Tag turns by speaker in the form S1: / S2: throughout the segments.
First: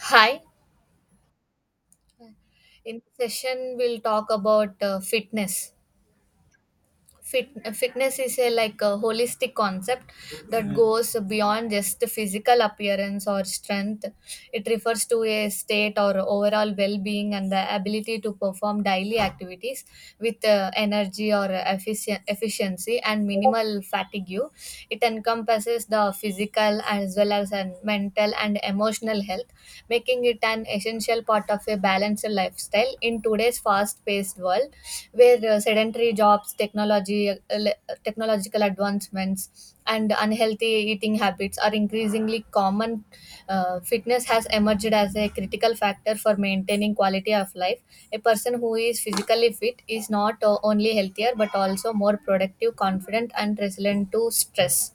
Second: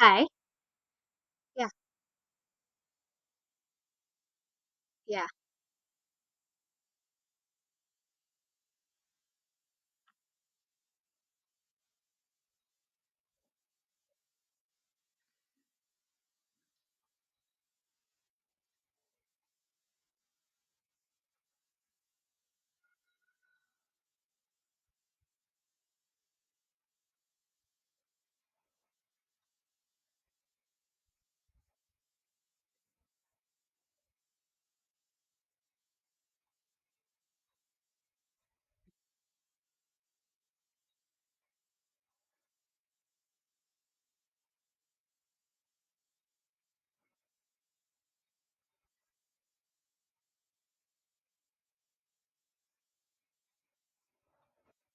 S1: Hi.
S2: Hi,
S1: Yeah,
S2: in this session we'll talk about
S1: yeah,
S2: fitness. Fitness is a like a holistic concept that goes beyond just the physical appearance or strength. It refers to a state or overall well-being and the ability to perform daily activities with energy or efficient efficiency and minimal fatigue. It encompasses the physical as well as an mental and emotional health, making it an essential part of a balanced lifestyle in today's fast-paced world, where sedentary jobs, technology, technological advancements, and unhealthy eating habits are increasingly common. Fitness has emerged as a critical factor for maintaining quality of life. A person who is physically fit is not only healthier but also more productive, confident, and resilient to stress.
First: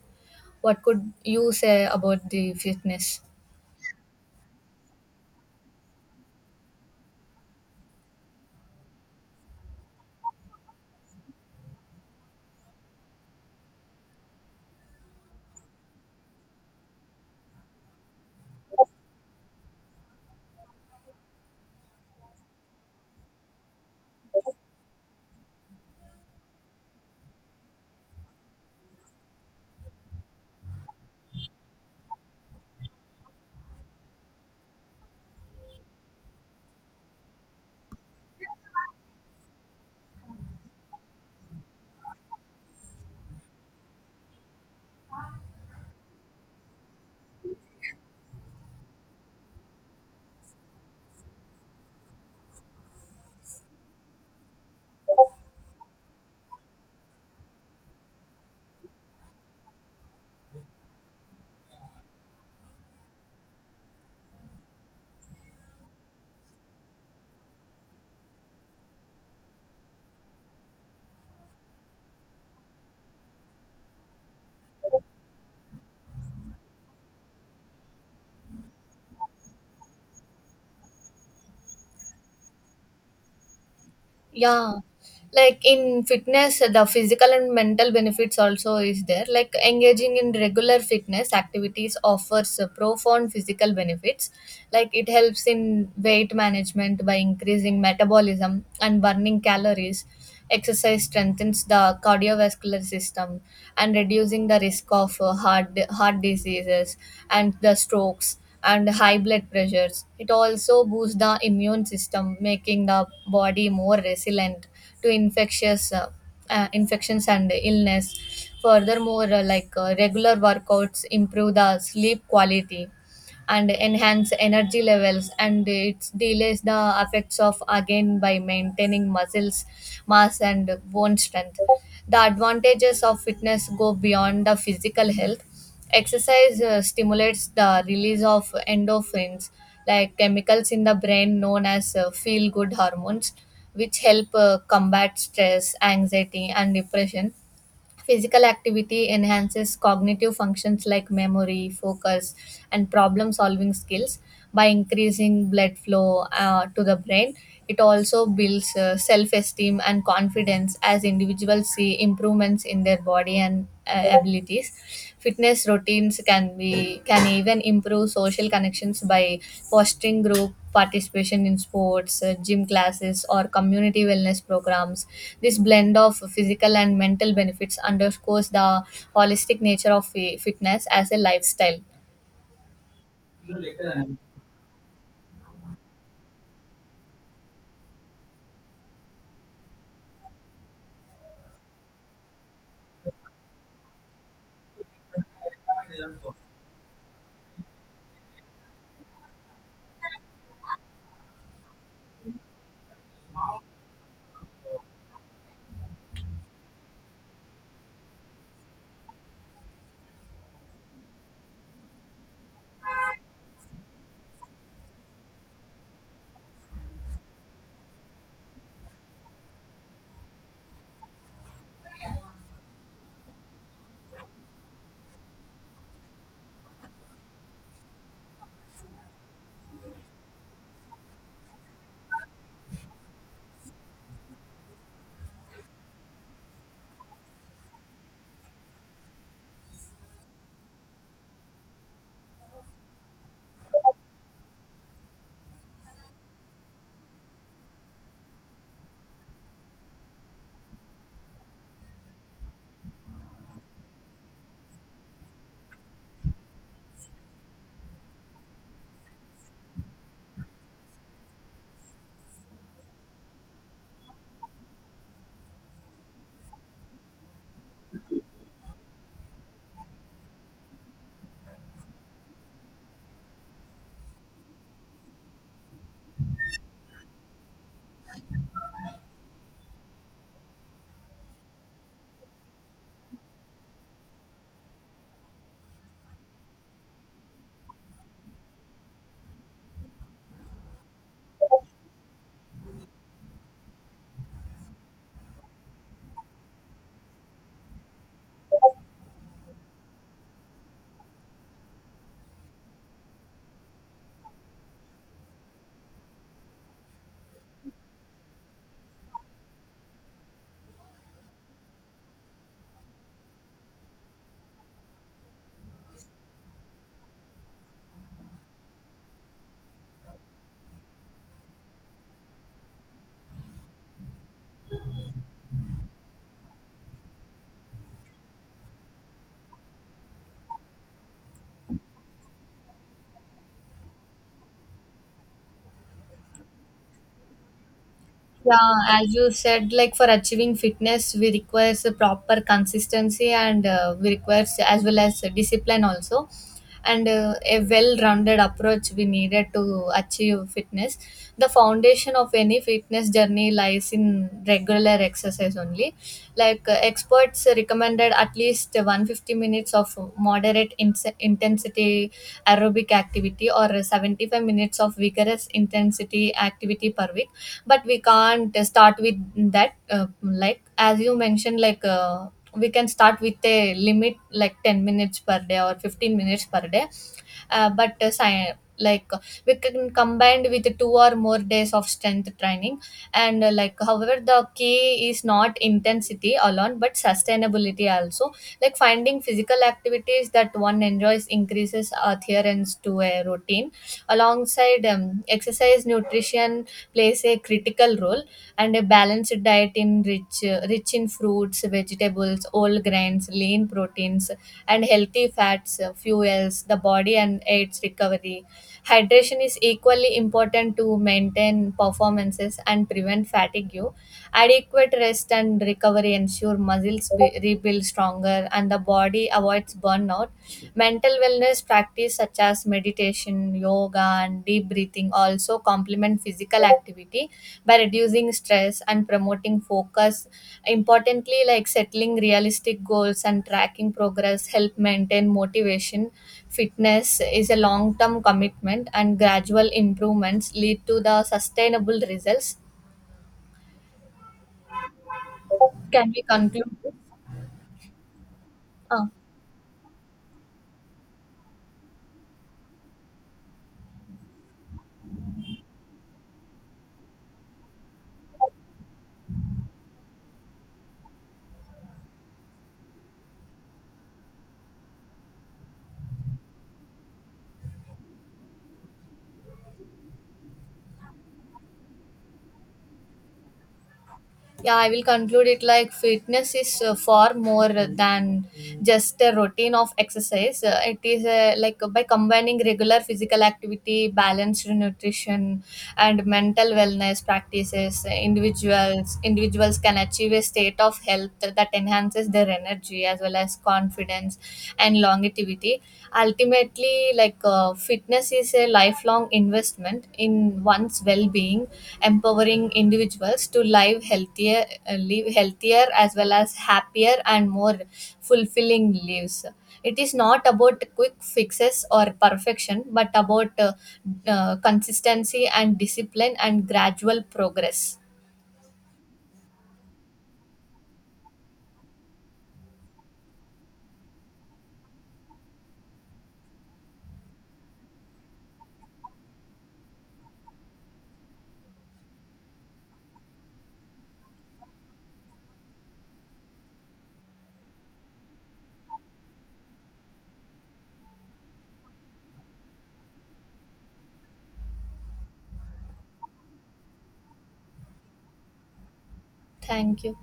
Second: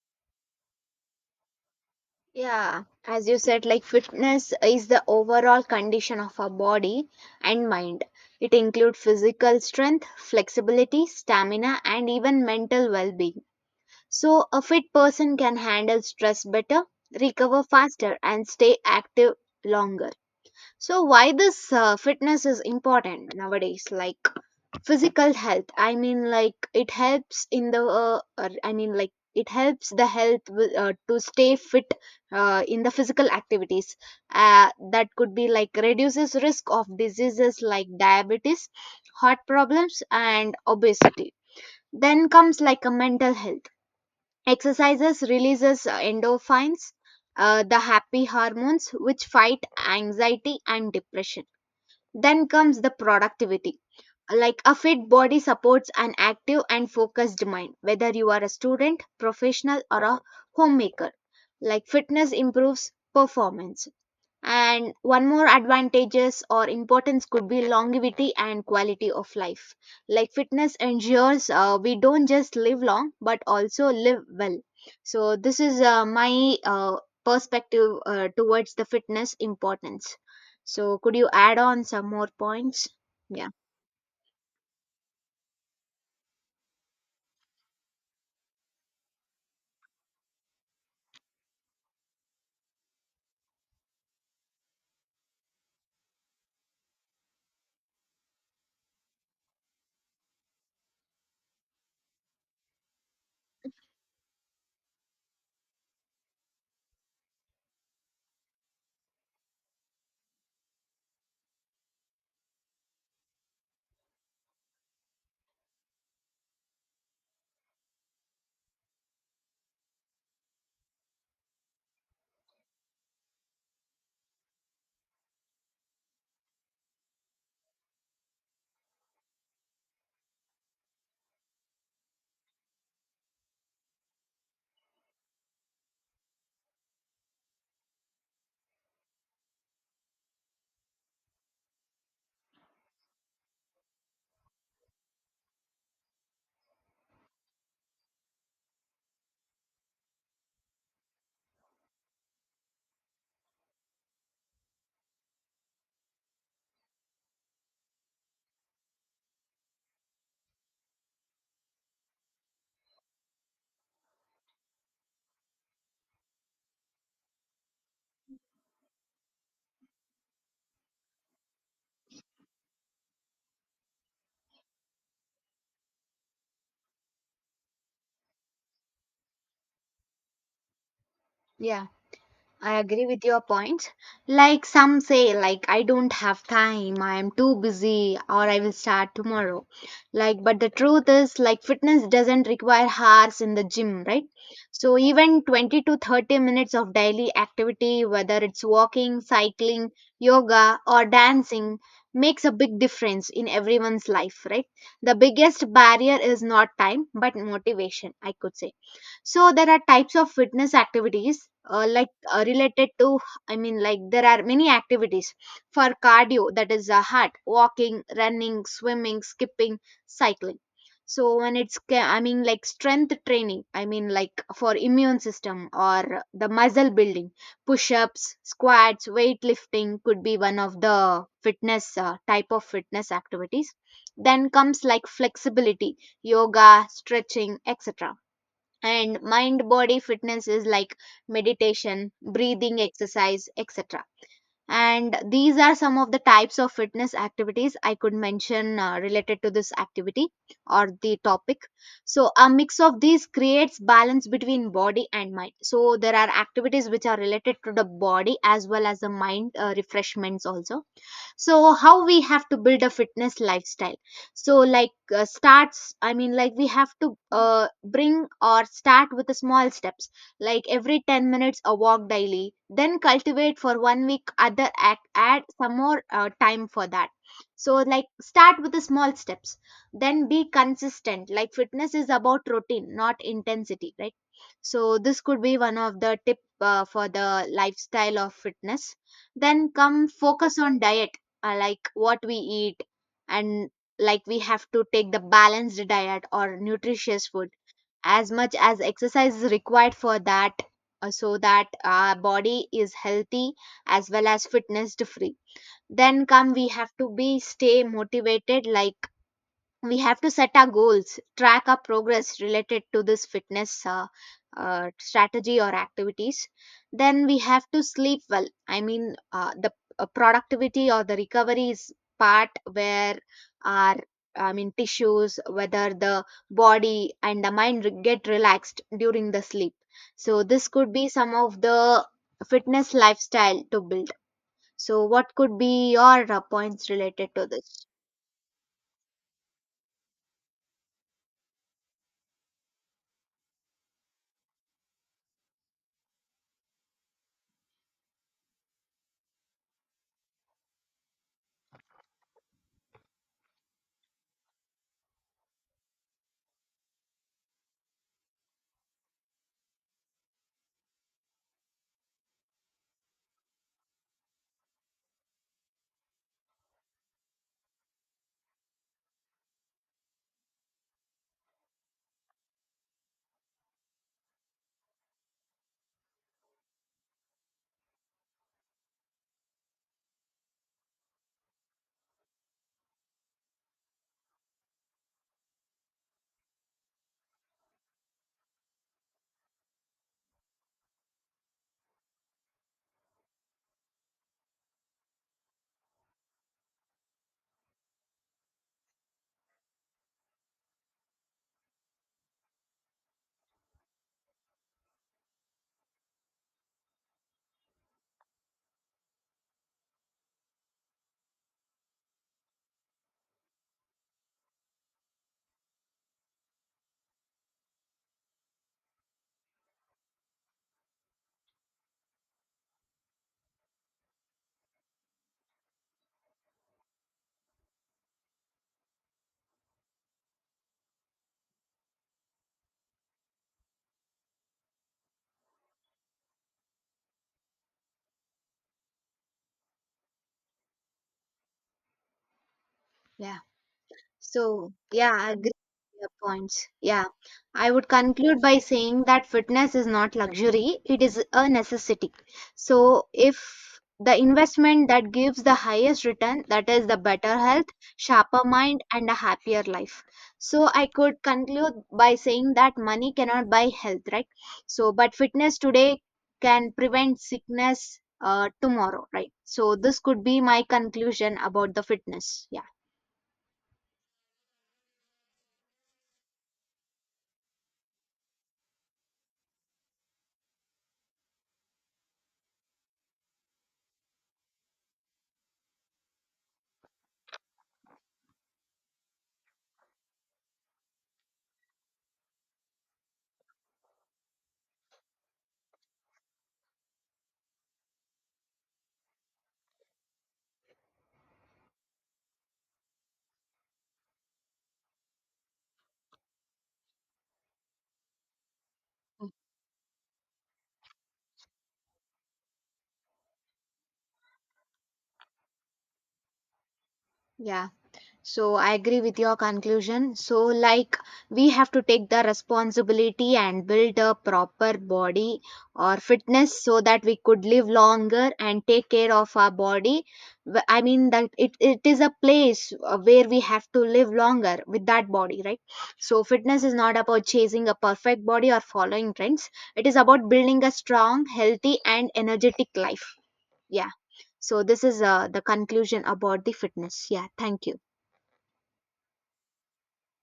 S2: What could you say about the
S1: yeah.
S2: fitness?
S1: As you said, like fitness is the overall condition of our body and mind. It includes physical strength, flexibility, stamina, and even mental well being. So a fit person can handle stress better, recover faster, and stay active longer. So why this fitness is important nowadays? Like, physical health, I mean like it helps in the I mean like it helps the to stay fit in the physical activities. uh, that could be like reduces risk of diseases like diabetes, heart problems, and obesity. Then comes like a mental health, exercises releases endorphins, the happy hormones which fight anxiety and depression. Then comes the productivity, like a fit body supports an active and focused mind. Whether you are a student, professional, or a homemaker, like fitness improves performance. And one more advantages or importance could be longevity and quality of life, like fitness ensures we don't just live long but also live well. So this is my perspective towards the fitness importance. So could you add on some more points? Yeah.
S2: Yeah, like in fitness, the physical and mental benefits also is there. Like engaging in regular fitness activities offers profound physical benefits. Like it helps in weight management by increasing metabolism and burning calories. Exercise strengthens the cardiovascular system and reducing the risk of heart diseases and the strokes and high blood pressures. It also boosts the immune system, making the body more resilient to infectious infections and illness. Furthermore, like regular workouts improve the sleep quality and enhance energy levels, and it delays the effects of again by maintaining muscles mass and bone strength. The advantages of fitness go beyond the physical health. Exercise stimulates the release of endorphins, like chemicals in the brain known as feel good hormones, which help combat stress, anxiety, and depression. Physical activity enhances cognitive functions like memory, focus, and problem solving skills by increasing blood flow to the brain. It also builds self esteem and confidence as individuals see improvements in their body and abilities. Fitness routines can even improve social connections by fostering group participation in sports, gym classes, or community wellness programs. This blend of physical and mental benefits underscores the holistic nature of fitness as a lifestyle.
S1: Yeah, I agree with your points. Like some say, like I don't have time, I am too busy, or I will start tomorrow. Like, but the truth is, like fitness doesn't require hours in the gym, right? So even 20 to 30 minutes of daily activity, whether it's walking, cycling, yoga, or dancing, makes a big difference in everyone's life, right? The biggest barrier is not time, but motivation, I could say. So there are types of fitness activities, like, related to, there are many activities. For cardio, that is a heart, walking, running, swimming, skipping, cycling. So when it's strength training, for immune system or the muscle building, push-ups, squats, weightlifting could be one of the fitness type of fitness activities. Then comes like flexibility, yoga, stretching, etc. And mind body fitness is like meditation, breathing exercise, etc. And these are some of the types of fitness activities I could mention related to this activity or the topic. So a mix of these creates balance between body and mind. So there are activities which are related to the body as well as the mind, refreshments also. So how we have to build a fitness lifestyle. So like, starts I mean like we have to bring or start with the small steps, like every 10 minutes a walk daily, then cultivate for one week, other act, add some more time for that. So like start with the small steps, then be consistent. Like fitness is about routine, not intensity, right? So this could be one of the tip for the lifestyle of fitness. Then come focus on diet, like what we eat. And like we have to take the balanced diet or nutritious food as much as exercise is required for that, so that our body is healthy as well as fitness free. Then come, we have to be stay motivated. Like we have to set our goals, track our progress related to this fitness strategy or activities. Then we have to sleep well. The productivity or the recovery is part where our, tissues, whether the body and the mind get relaxed during the sleep. So this could be some of the fitness lifestyle to build. So what could be your points related to this?
S2: Yeah, as you said, like for achieving fitness, we requires a proper consistency and we requires as well as discipline also, and a well-rounded approach we needed to achieve fitness. The foundation of any fitness journey lies in regular exercise only. Like experts recommended at least 150 minutes of moderate ins intensity aerobic activity or 75 minutes of vigorous intensity activity per week, but we can't start with that, like as you mentioned. We can start with a limit like 10 minutes per day or 15 minutes per day, but sci- like we can combined with two or more days of strength training. And Like however, the key is not intensity alone but sustainability also. Like finding physical activities that one enjoys increases adherence to a routine. Alongside exercise, nutrition plays a critical role, and a balanced diet in rich in fruits, vegetables, whole grains, lean proteins, and healthy fats fuels the body and aids recovery. Hydration is equally important to maintain performances and prevent fatigue. Adequate rest and recovery ensure muscles rebuild stronger and the body avoids burnout. Mental wellness practice such as meditation, yoga, and deep breathing also complement physical activity by reducing stress and promoting focus. Importantly, like settling realistic goals and tracking progress help maintain motivation. Fitness is a long term commitment, and gradual improvements lead to the sustainable results.
S1: Yeah. So, yeah, I agree with your
S2: Can we
S1: points.
S2: conclude this?
S1: Yeah, I would conclude by saying
S2: Ah.
S1: that fitness is not luxury, it is a necessity. So, if the investment that gives the highest return, that is the better health, sharper mind, and a happier life. So, I could conclude by saying that money cannot buy health, right? So, but fitness today can prevent sickness tomorrow, right? So, this could be my conclusion about the fitness. Yeah,
S2: Yeah, I will conclude it like fitness is far more than just a routine of exercise. It is, like, by combining regular physical activity, balanced nutrition, and mental wellness practices, individuals can achieve a state of health that enhances their energy as well as confidence and longevity. Ultimately, like, fitness is a lifelong investment in one's well-being, empowering individuals to live healthier, as well as happier and more fulfilling lives. It is not about quick fixes or perfection, but about consistency and discipline and gradual
S1: yeah.
S2: progress.
S1: So I agree with your conclusion. So like we have to take the responsibility and build a proper body or fitness so that we could live longer and take care of our body. I mean that it is a place where we have to live longer with that body, right? So fitness is not about chasing a perfect body or following trends. It is about building a strong, healthy and energetic life. Yeah. So this is the conclusion about the fitness. Yeah. Thank you.
S2: Thank you.